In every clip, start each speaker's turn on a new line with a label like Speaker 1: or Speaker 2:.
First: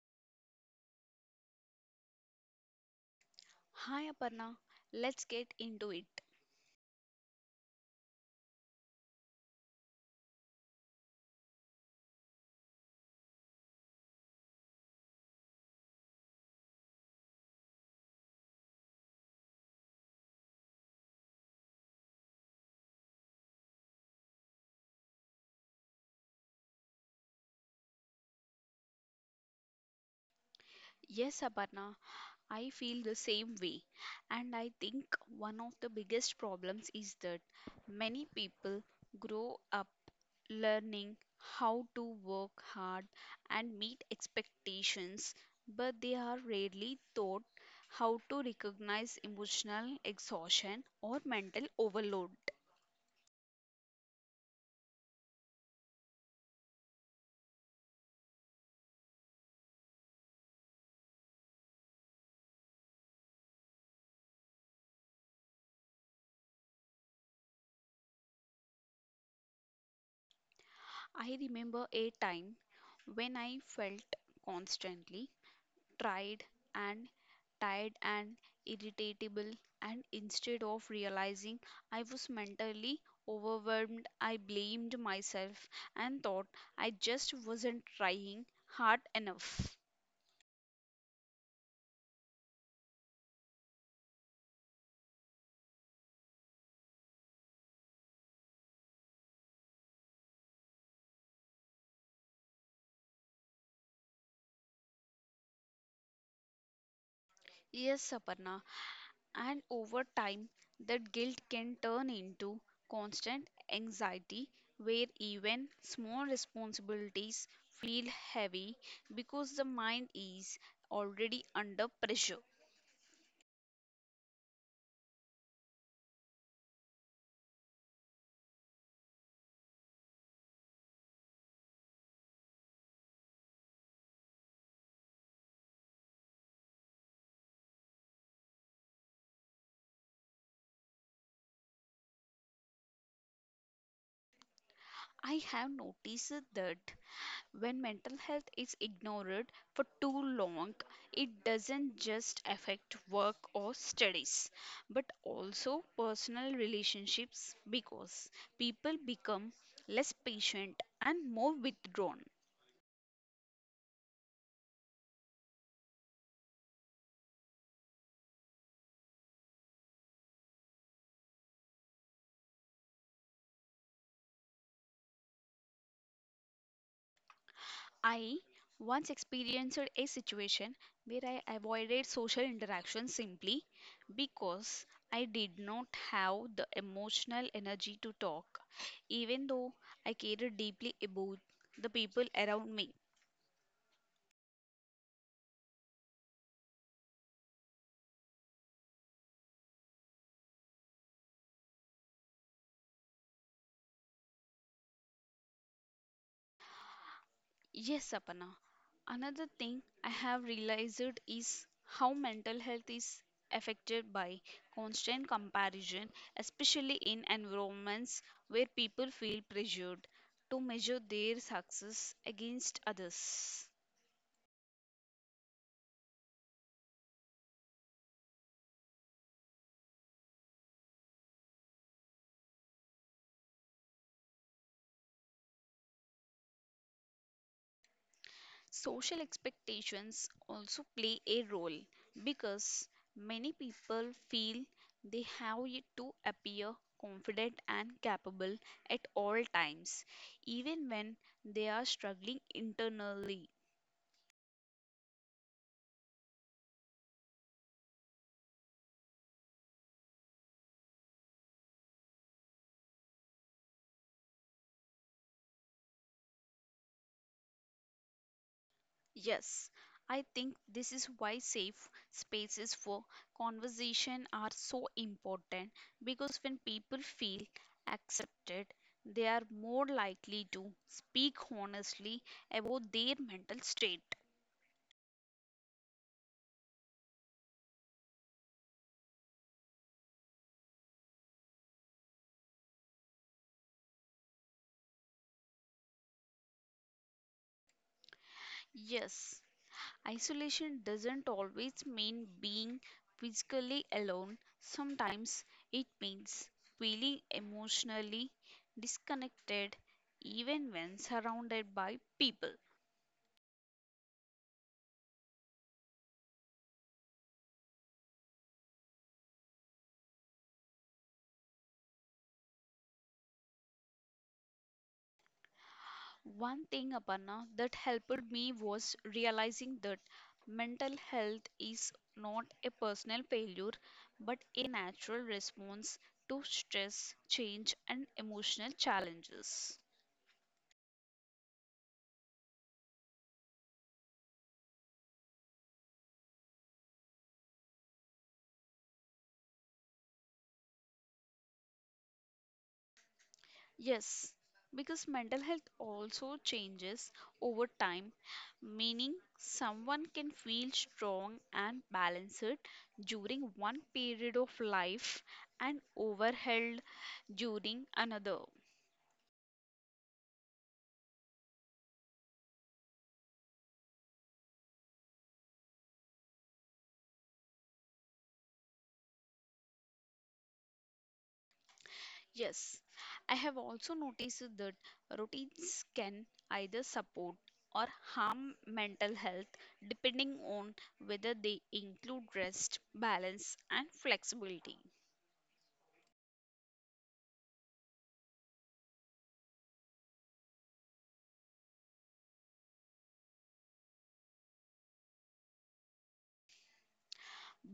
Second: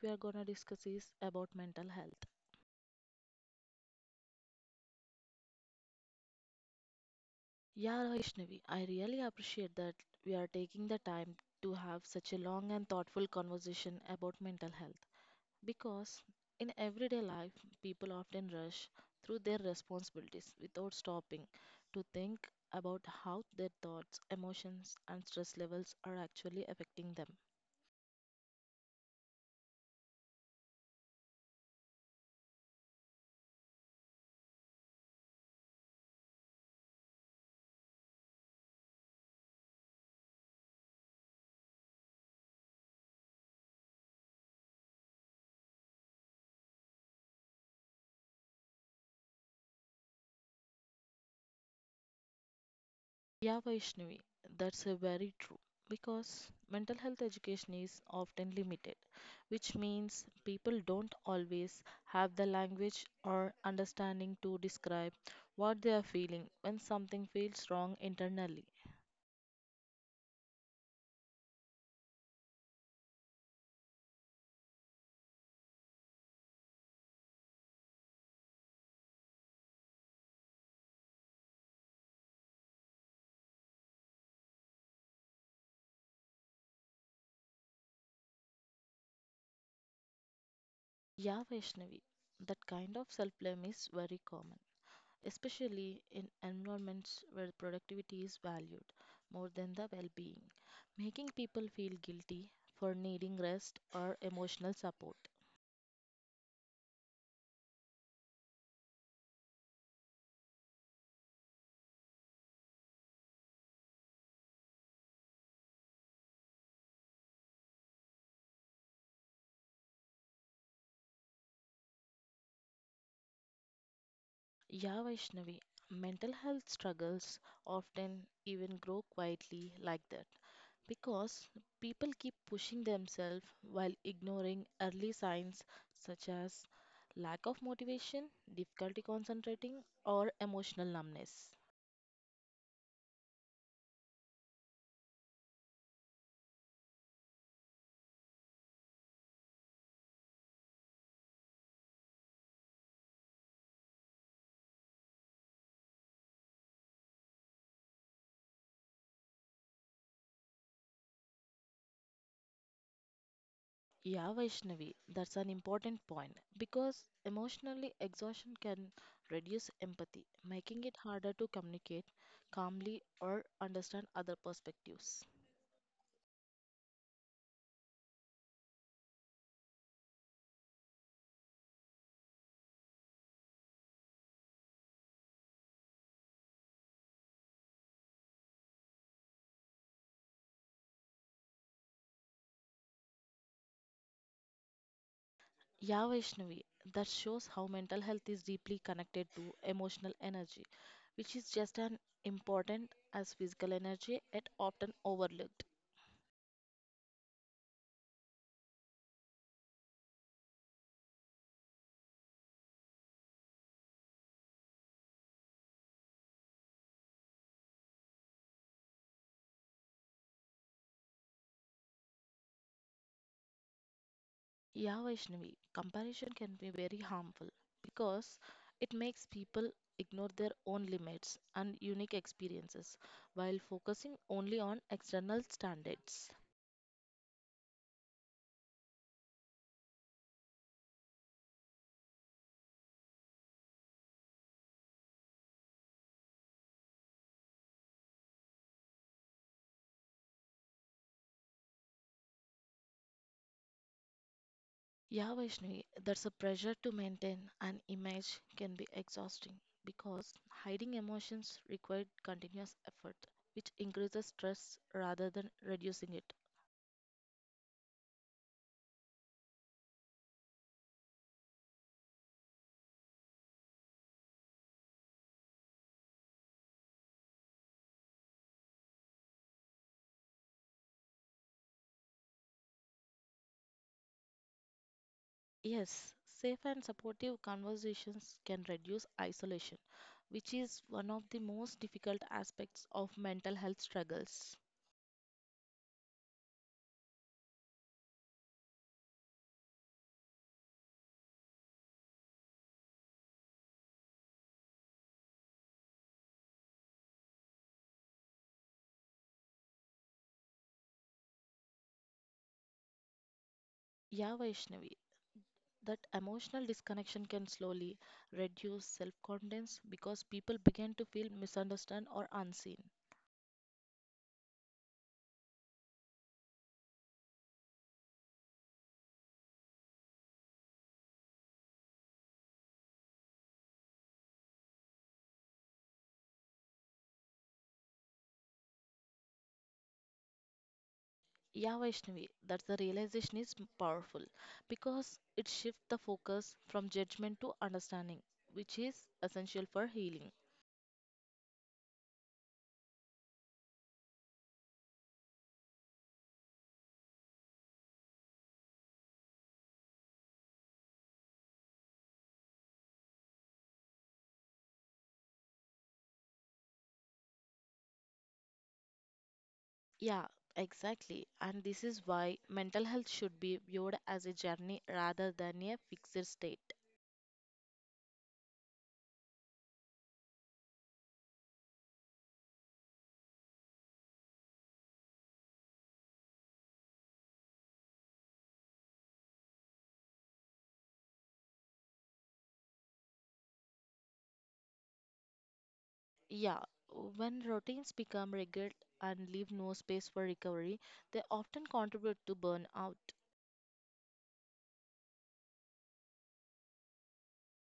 Speaker 1: we are gonna discuss is about mental health.
Speaker 2: Hi Aparna, let's get into it.
Speaker 1: Yeah, Vaishnavi, I really appreciate that we are taking the time to have such a long and thoughtful conversation about mental health because in everyday life people often rush through their responsibilities without stopping to think about how their thoughts, emotions and stress levels are actually affecting them.
Speaker 2: Yes, Aparna, I feel the same way. And I think one of the biggest problems is that many people grow up learning how to work hard and meet expectations, but they are rarely taught how to recognize emotional exhaustion or mental overload.
Speaker 1: Yeah, Vaishnavi, that's very true because mental health education is often limited, which means people don't always have the language or understanding to describe what they are feeling when something feels wrong internally.
Speaker 2: I remember a time when I felt constantly tried and tired and irritable, and instead of realizing I was mentally overwhelmed, I blamed myself and thought I just wasn't trying hard enough.
Speaker 1: Yeah, Vaishnavi, that kind of self blame is very common, especially in environments where productivity is valued more than the well being, making people feel guilty for needing rest or emotional support.
Speaker 2: Yes, Aparna, and over time that guilt can turn into constant anxiety where even small responsibilities feel heavy because the mind is already under pressure.
Speaker 1: Yeah, Vaishnavi, mental health struggles often even grow quietly like that because people keep pushing themselves while ignoring early signs such as lack of motivation, difficulty concentrating, or emotional numbness.
Speaker 2: I have noticed that when mental health is ignored for too long, it doesn't just affect work or studies, but also personal relationships because people become less patient and more withdrawn.
Speaker 1: Yeah, Vaishnavi, that's an important point because emotionally exhaustion can reduce empathy, making it harder to communicate calmly or understand other perspectives.
Speaker 2: I once experienced a situation where I avoided social interaction simply because I did not have the emotional energy to talk, even though I cared deeply about the people around me.
Speaker 1: Yeah, Vaishnavi, that shows how mental health is deeply connected to emotional energy, which is just as important as physical energy and often overlooked.
Speaker 2: Yes, Sapna. Another thing I have realized is how mental health is affected by constant comparison, especially in environments where people feel pressured to measure their success against others.
Speaker 1: Yeah, Vaishnavi, comparison can be very harmful because it makes people ignore their own limits and unique experiences while focusing only on external standards.
Speaker 2: Social expectations also play a role because many people feel they have to appear confident and capable at all times, even when they are struggling internally.
Speaker 1: Yeah, Vaishnavi, that's a pressure to maintain an image can be exhausting because hiding emotions require continuous effort, which increases stress rather than reducing it.
Speaker 2: Yes, I think this is why safe spaces for conversation are so important because when people feel accepted, they are more likely to speak honestly about their mental state.
Speaker 1: Yes, safe and supportive conversations can reduce isolation, which is one of the most difficult aspects of mental health struggles.
Speaker 2: Yes, isolation doesn't always mean being physically alone, sometimes it means feeling emotionally disconnected even when surrounded by people.
Speaker 1: Yeah, Vaishnavi, that emotional disconnection can slowly reduce self confidence because people begin to feel misunderstood or unseen.
Speaker 2: One thing, Aparna, that helped me was realizing that mental health is not a personal failure but a natural response to stress, change, and emotional challenges.
Speaker 1: Yeah, Vaishnavi, that's the realization is powerful because it shifts the focus from judgment to understanding, which is essential for healing.
Speaker 2: Yes, because mental health also changes over time, meaning someone can feel strong and balanced during one period of life and overwhelmed during another.
Speaker 1: Yeah, exactly. And this is why mental health should be viewed as a journey rather than a fixed state.
Speaker 2: Yes, I have also noticed that routines can either support or harm mental health depending on whether they include rest, balance, and flexibility.
Speaker 1: Yeah, when routines become rigid and leave no space for recovery, they often contribute to burnout.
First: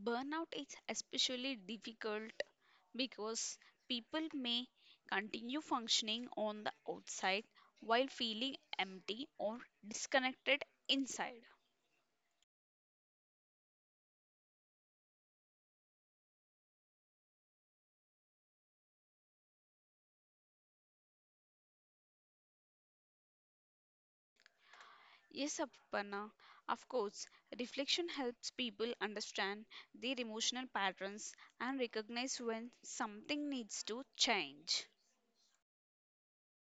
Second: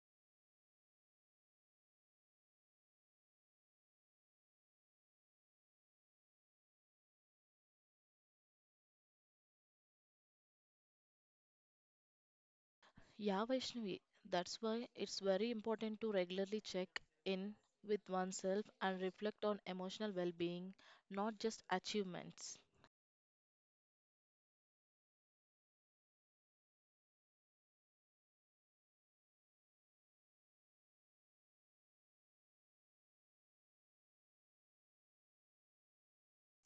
Speaker 2: Burnout is especially difficult because people may continue functioning on the outside while feeling empty or disconnected inside.
Speaker 1: Yeah, Vaishnavi, that's why it's very important to regularly check in with oneself and reflect on emotional well being, not just achievements.
Speaker 2: Yes, Aparna, of course. Reflection helps people understand their emotional patterns and recognize when something needs to change.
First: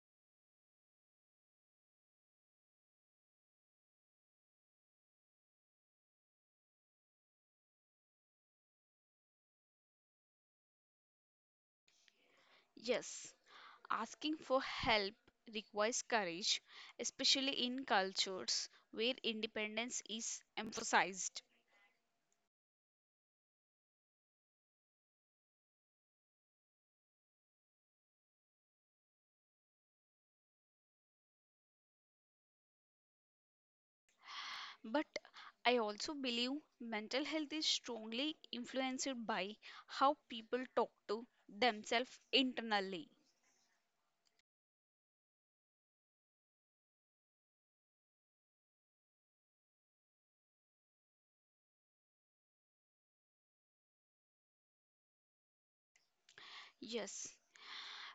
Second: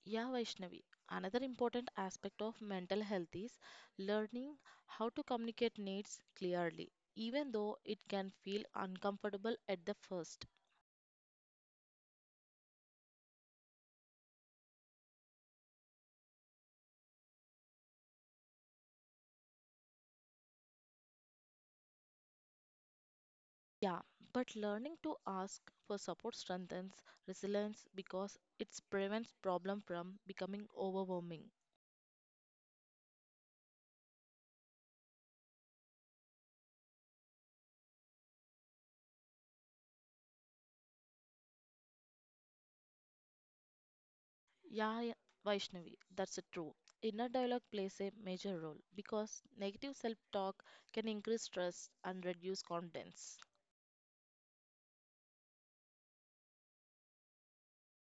Speaker 1: Yeah, Vaishnavi, another important aspect of mental health is learning how to communicate needs clearly, even though it can feel uncomfortable at the first.
Speaker 2: Yes, asking for help requires courage, especially in cultures where independence is emphasized.
Speaker 1: Yeah, but learning to ask for support strengthens resilience because it prevents problem from becoming overwhelming.
Speaker 2: But I also believe mental health is strongly influenced by how people talk to themselves internally.
Speaker 1: Yeah, Vaishnavi, that's a true. Inner dialogue plays a major role because negative self talk can increase stress and reduce confidence.
Speaker 2: Yes,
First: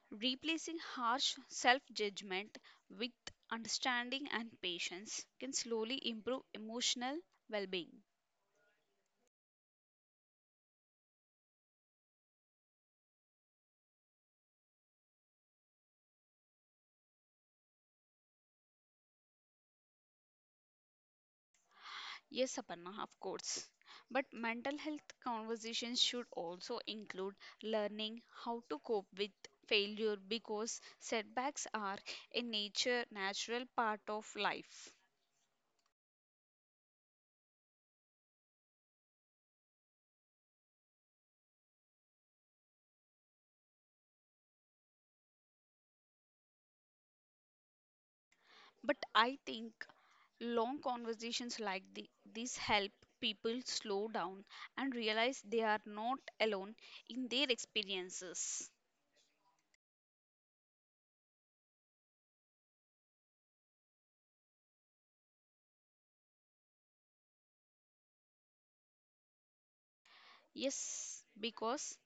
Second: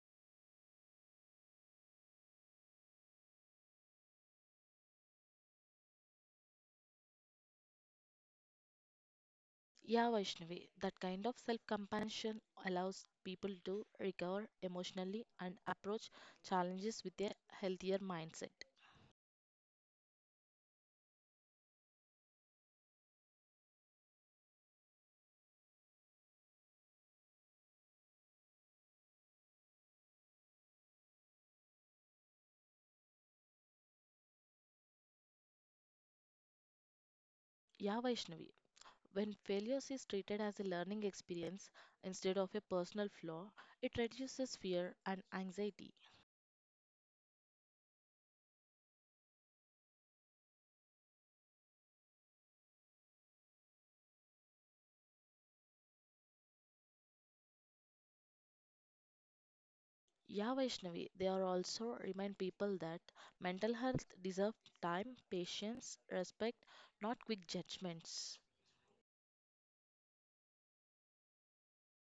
Speaker 2: replacing harsh self judgment with understanding and patience can slowly improve emotional well being.
Speaker 1: Yeah, Vaishnavi, that kind of self compassion allows people to recover emotionally and approach challenges with a healthier mindset.
Speaker 2: Yes, Aparna, of course. But mental health conversations should also include learning how to cope with failure because setbacks are a nature natural part of life.
Speaker 1: Yeah, Vaishnavi, when failures is treated as a learning experience instead of a personal flaw, it reduces fear and anxiety.
Speaker 2: But I think long conversations like this help people slow down and realize they are not alone in their experiences.
Speaker 1: Yeah, Vaishnavi, they are also remind people that mental health deserves time, patience, respect, not quick judgments.
Speaker 2: Yes, because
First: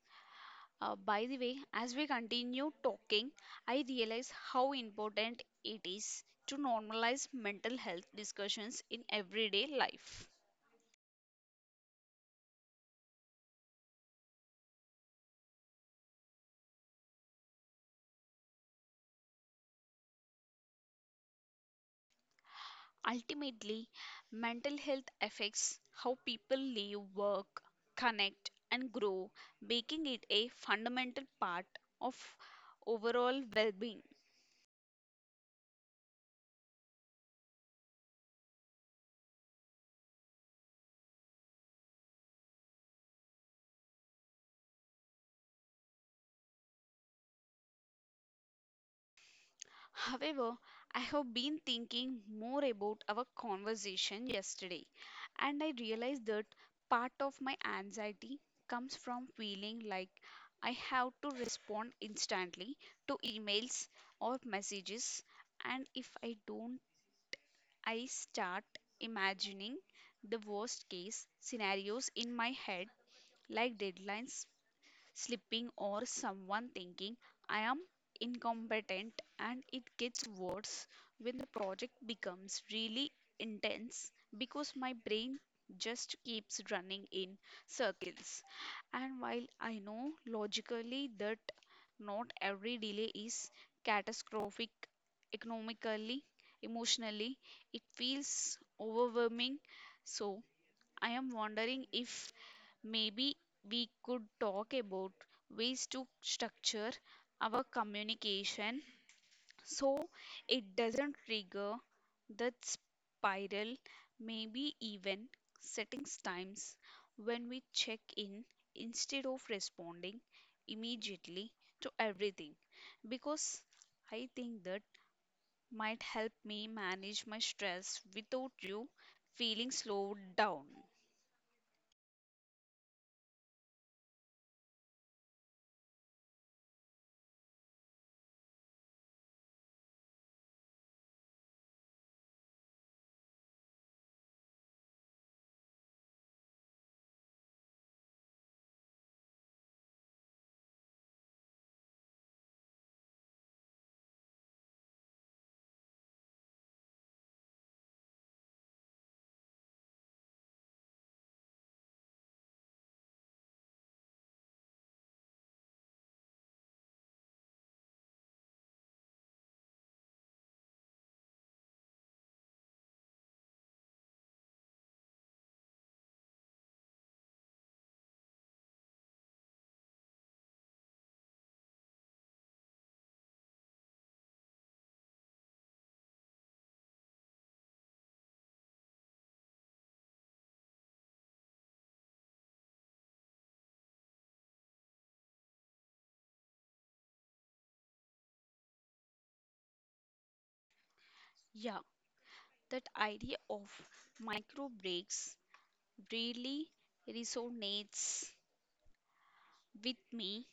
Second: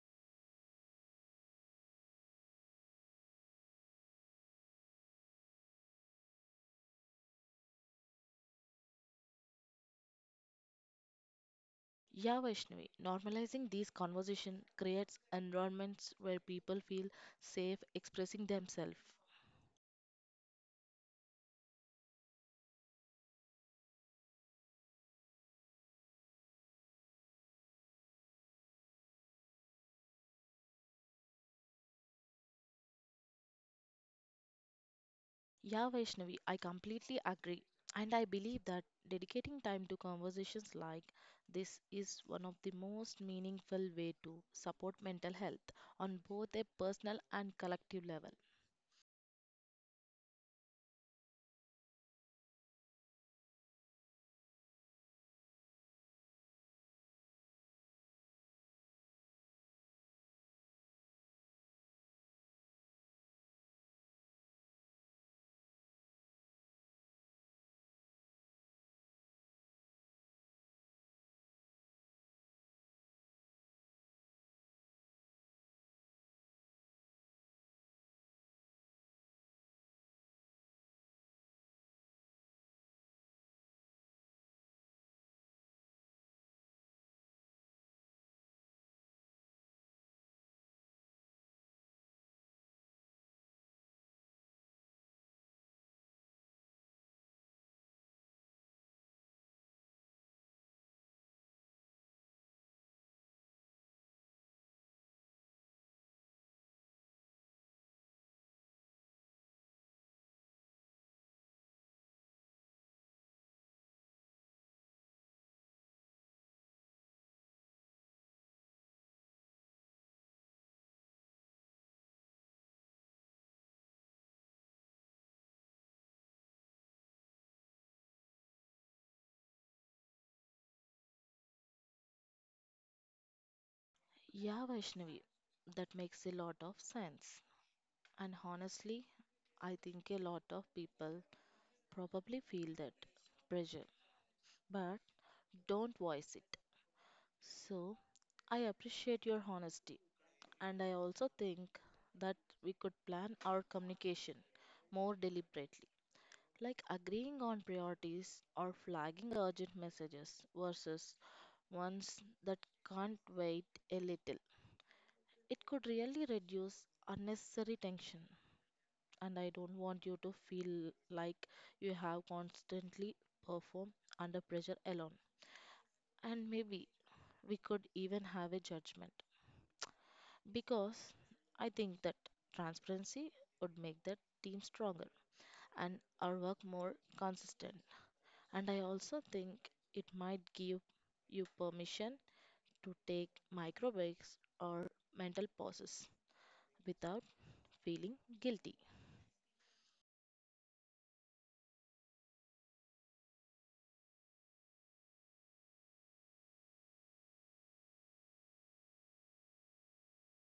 Speaker 2: by the way, as we continue talking, I realize how important it is to normalize mental health discussions in everyday life.
Speaker 1: Yeah, Vaishnavi, normalizing these conversations creates environments where people feel safe expressing themselves.
Speaker 2: Ultimately, mental health affects how people live, work, connect, and grow, making it a fundamental part of overall well being.
Speaker 1: Yeah, Vaishnavi, I completely agree. And I believe that dedicating time to conversations like this is one of the most meaningful way to support mental health on both a personal and collective level.
Speaker 2: However, I have been thinking more about our conversation yesterday, and I realized that part of my anxiety comes from feeling like I have to respond instantly to emails or messages, and if I don't, I start imagining the worst case scenarios in my head, like deadlines slipping or someone thinking I am incompetent, and it gets worse when the project becomes really intense because my brain just keeps running in circles. And while I know logically that not every delay is catastrophic economically, emotionally, it feels overwhelming. So, I am wondering if maybe we could talk about ways to structure our communication so it doesn't trigger that spiral. Maybe even settings times when we check in instead of responding immediately to everything because I think that might help me manage my stress without you feeling slowed down.
Speaker 1: Yeah, Vaishnavi, that makes a lot of sense. And honestly, I think a lot of people probably feel that pressure, but don't voice it. So, I appreciate your honesty, and I also think that we could plan our communication more deliberately, like agreeing on priorities or flagging urgent messages versus ones that can't wait a little. It could really reduce unnecessary tension, and I don't want you to feel like you have constantly perform under pressure alone. And maybe we could even have a judgment because I think that transparency would make the team stronger and our work more consistent. And I also think it might give you permission to take micro breaks or mental pauses without feeling guilty.
Speaker 2: Yeah, that idea of micro breaks really resonates with me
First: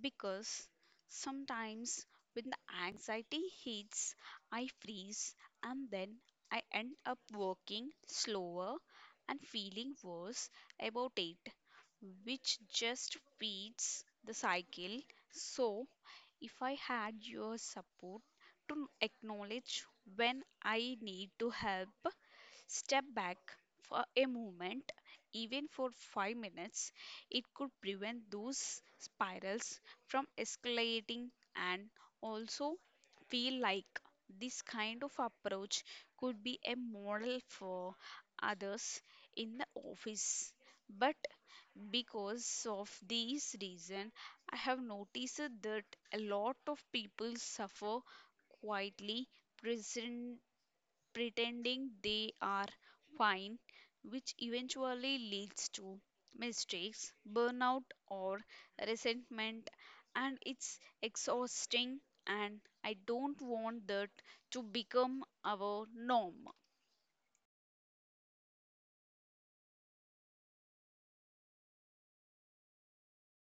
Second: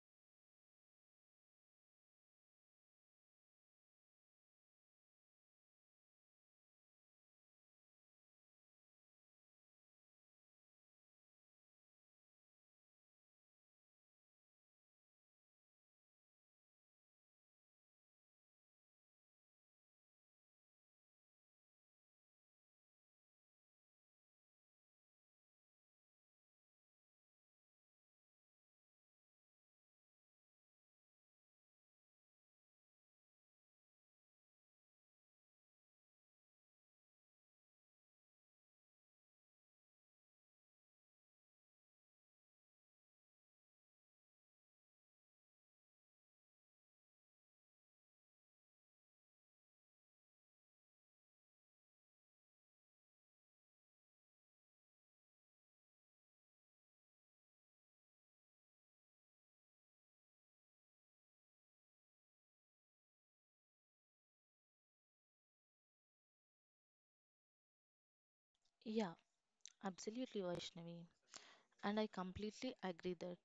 Speaker 2: because sometimes when the anxiety hits, I freeze and then I end up working slower and feeling worse about it, which just feeds the cycle. So, if I had your support to acknowledge when I need to help step back for a moment, even for 5 minutes, it could prevent those spirals from escalating, and also feel like this kind of approach could be a model for others in the office. But because of these reason, I have noticed that a lot of people suffer quietly pretending they are fine, which eventually leads to mistakes, burnout, or resentment. And it's exhausting, and I don't want that to become our norm.
Speaker 1: Yeah, absolutely, Vaishnavi. And I completely agree that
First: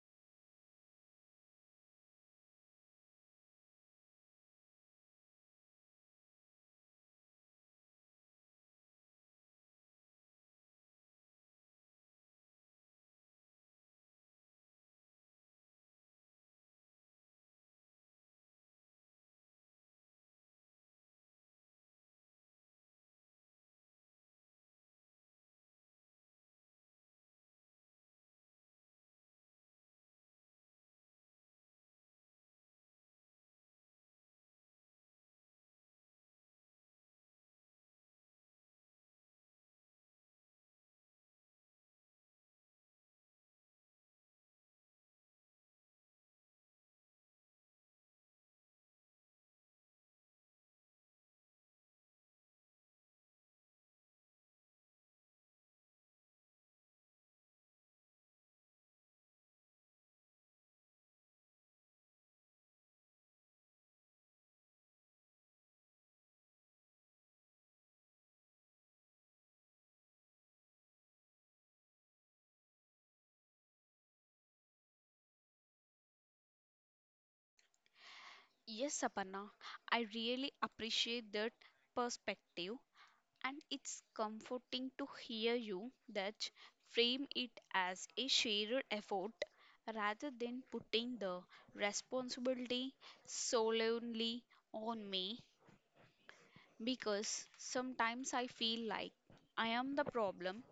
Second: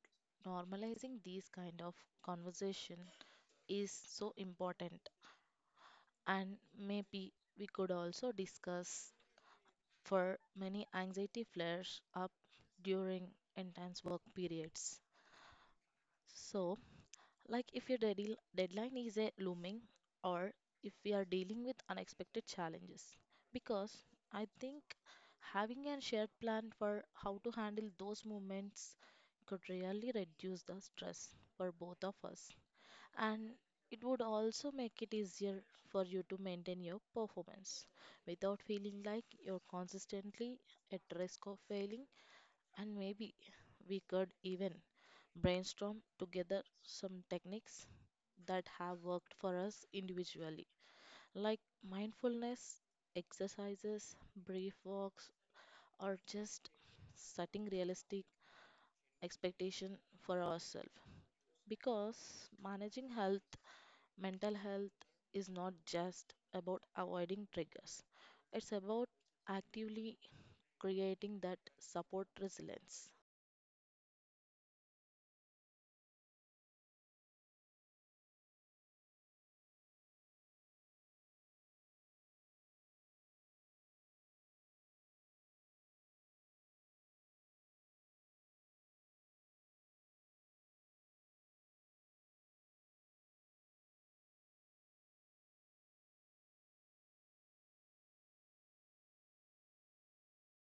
Speaker 1: normalizing these kind of conversation is so important. And maybe we could also discuss for many anxiety flares up during intense work periods. So, like if your deadline is a looming or if we are dealing with unexpected challenges. Because I think having a shared plan for how to handle those moments could really reduce the stress for both of us. And it would also make it easier for you to maintain your performance without feeling like you're consistently at risk of failing. And maybe we could even brainstorm together some techniques that have worked for us individually, like mindfulness exercises, brief walks, or just setting realistic expectation for ourselves. Because managing health, mental health is not just about avoiding triggers. It's about actively creating that support resilience.
Speaker 2: Yes, Aparna, I really appreciate that perspective. And it's comforting to hear you that frame it as a shared effort rather than putting the responsibility solely on me because sometimes I feel like I am the problem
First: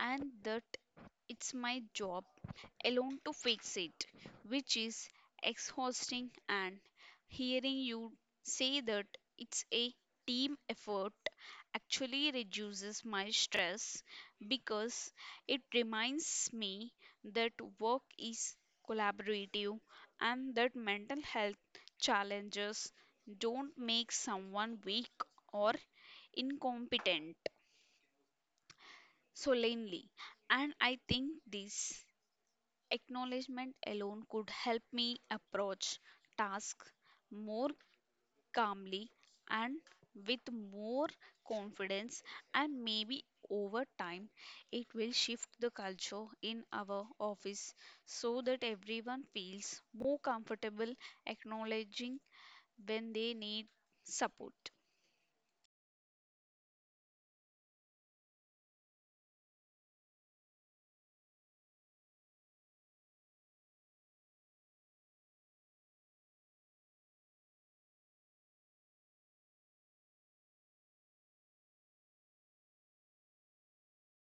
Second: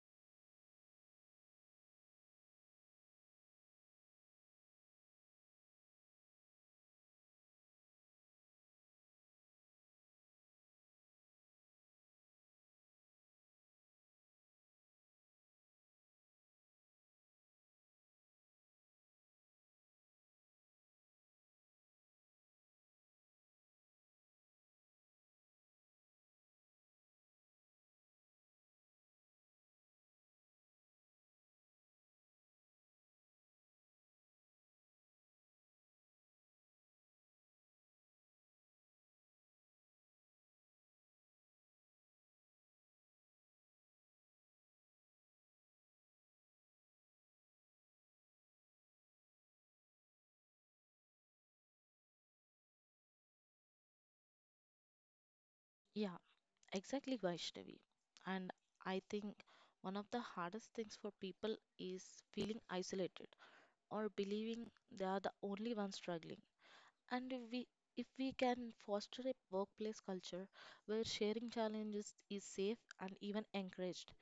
Speaker 2: and that it's my job alone to fix it, which is exhausting. And hearing you say that it's a team effort actually reduces my stress because it reminds me that work is collaborative and that mental health challenges don't make someone weak or incompetent solely. And I think this acknowledgement alone could help me approach tasks more calmly and with more confidence, and maybe over time it will shift the culture in our office so that everyone feels more comfortable acknowledging when they need support.
Speaker 1: Yeah, exactly, Vaishnavi. And I think one of the hardest things for people is feeling isolated or believing they are the only ones struggling. And if we can foster a workplace culture where sharing challenges is safe and even encouraged,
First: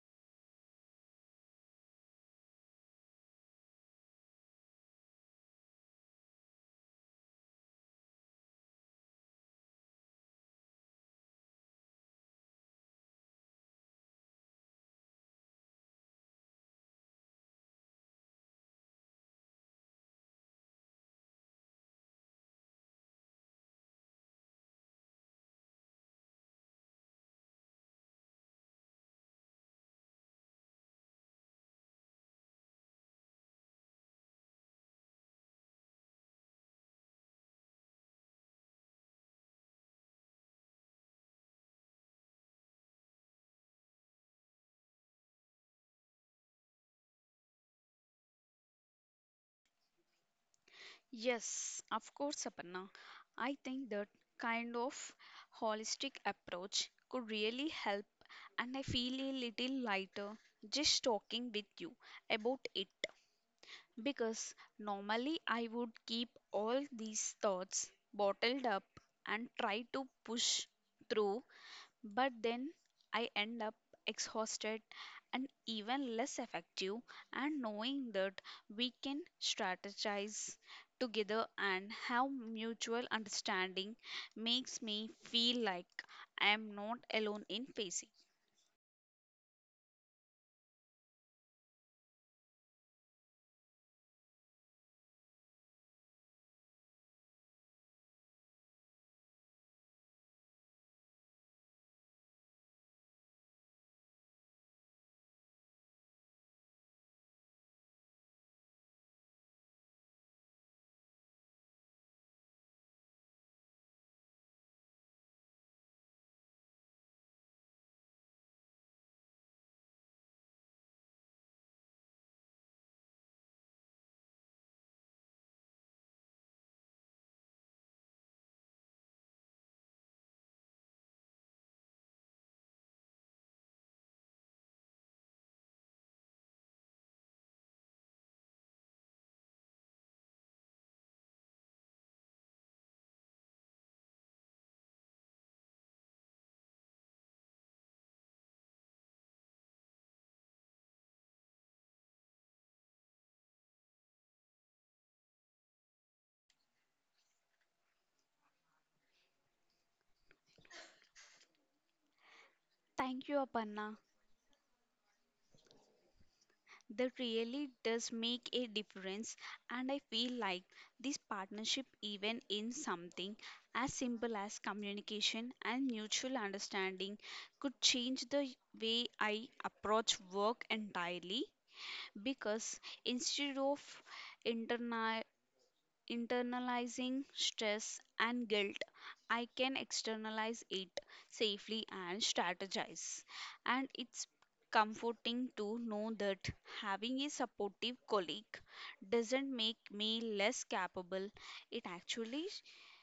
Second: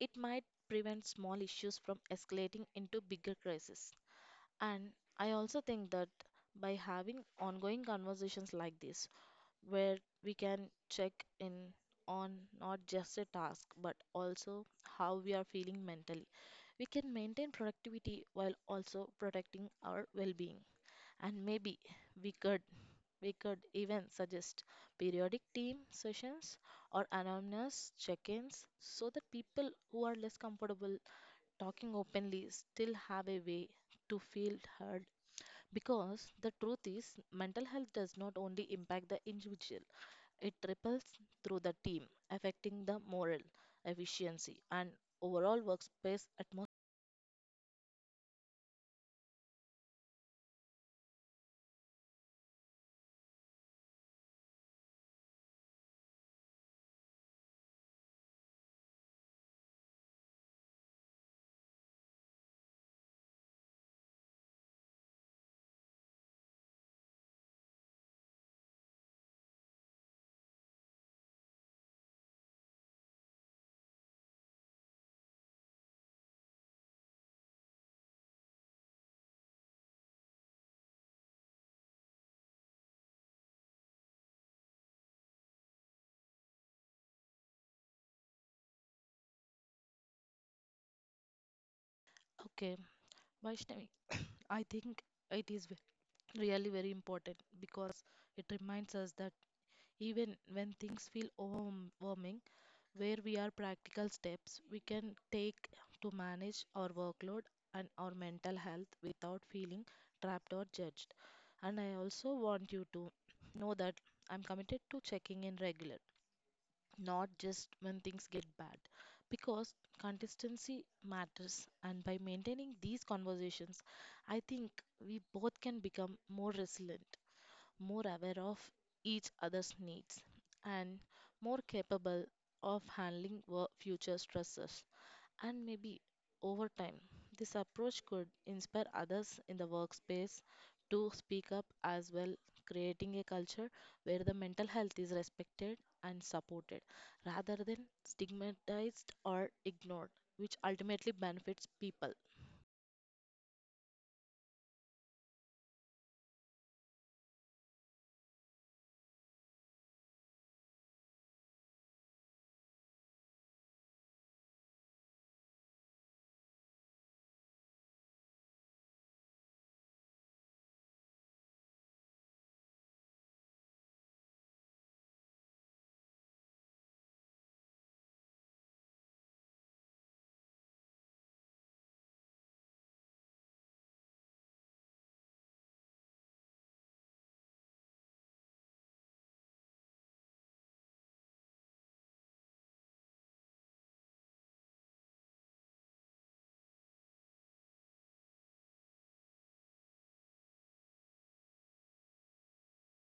Speaker 1: it might prevent small issues from escalating into bigger crises. And I also think that by having ongoing conversations like this, where we can check in on not just a task but also how we are feeling mentally. We can maintain productivity while also protecting our well being. And maybe we could we could even suggest periodic team sessions or anonymous check-ins so that people who are less comfortable talking openly still have a way to feel heard because the truth is mental health does not only impact the individual, it ripples through the team, affecting the morale, efficiency, and overall workspace atmosphere.
Speaker 2: Yes, of course, Aparna, I think that kind of holistic approach could really help, and I feel a little lighter just talking with you about it. Because normally I would keep all these thoughts bottled up and try to push through, but then I end up exhausted and even less effective. And knowing that we can strategize together and have mutual understanding makes me feel like I am not alone in facing.
Speaker 1: Okay, Vaishnavi, I think it is really very important because it reminds us that even when things feel overwhelming, where we are practical steps we can take to manage our workload and our mental health without feeling trapped or judged. And I also want you to know that I'm committed to checking in regular, not just when things get bad, because consistency matters and by maintaining these conversations I think we both can become more resilient, more aware of each other's needs, and more capable of handling future stresses. And maybe over time, this approach could inspire others in the workspace to speak up as well, creating a culture where the mental health is respected and supported rather than stigmatized or ignored, which ultimately benefits people.
Speaker 2: Thank you, Aparna. That really does make a difference, and I feel like this partnership, even in something as simple as communication and mutual understanding, could change the way I approach work entirely. Because instead of interna- internalizing stress and guilt, I can externalize it safely and strategize. And it's comforting to know that having a supportive colleague doesn't make me less capable, it actually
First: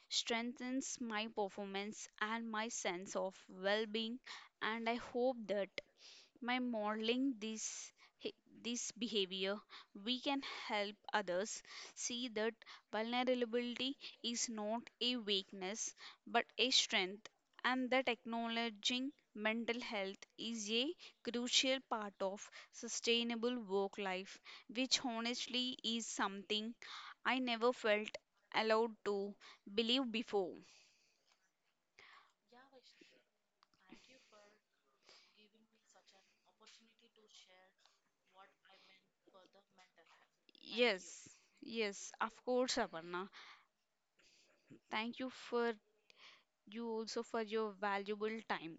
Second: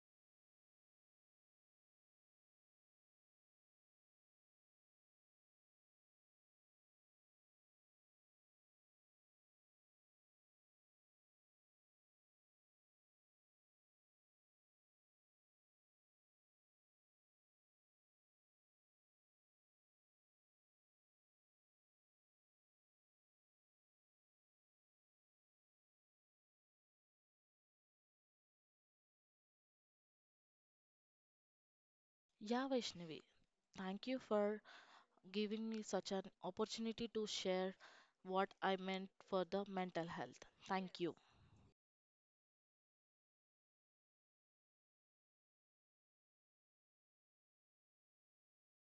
Speaker 2: strengthens my performance and my sense of well being. And I hope that by modeling this he- this behavior we can help others see that vulnerability is not a weakness but a strength and that acknowledging mental health is a crucial part of sustainable work life, which honestly is something I never felt allowed to believe before.
Speaker 1: Yeah, Vaishnavi, thank you for giving me such an opportunity to share what I meant for the mental health. Thank you.
Speaker 2: Yes, yes of course, Aparna, thank you for you also for your valuable time.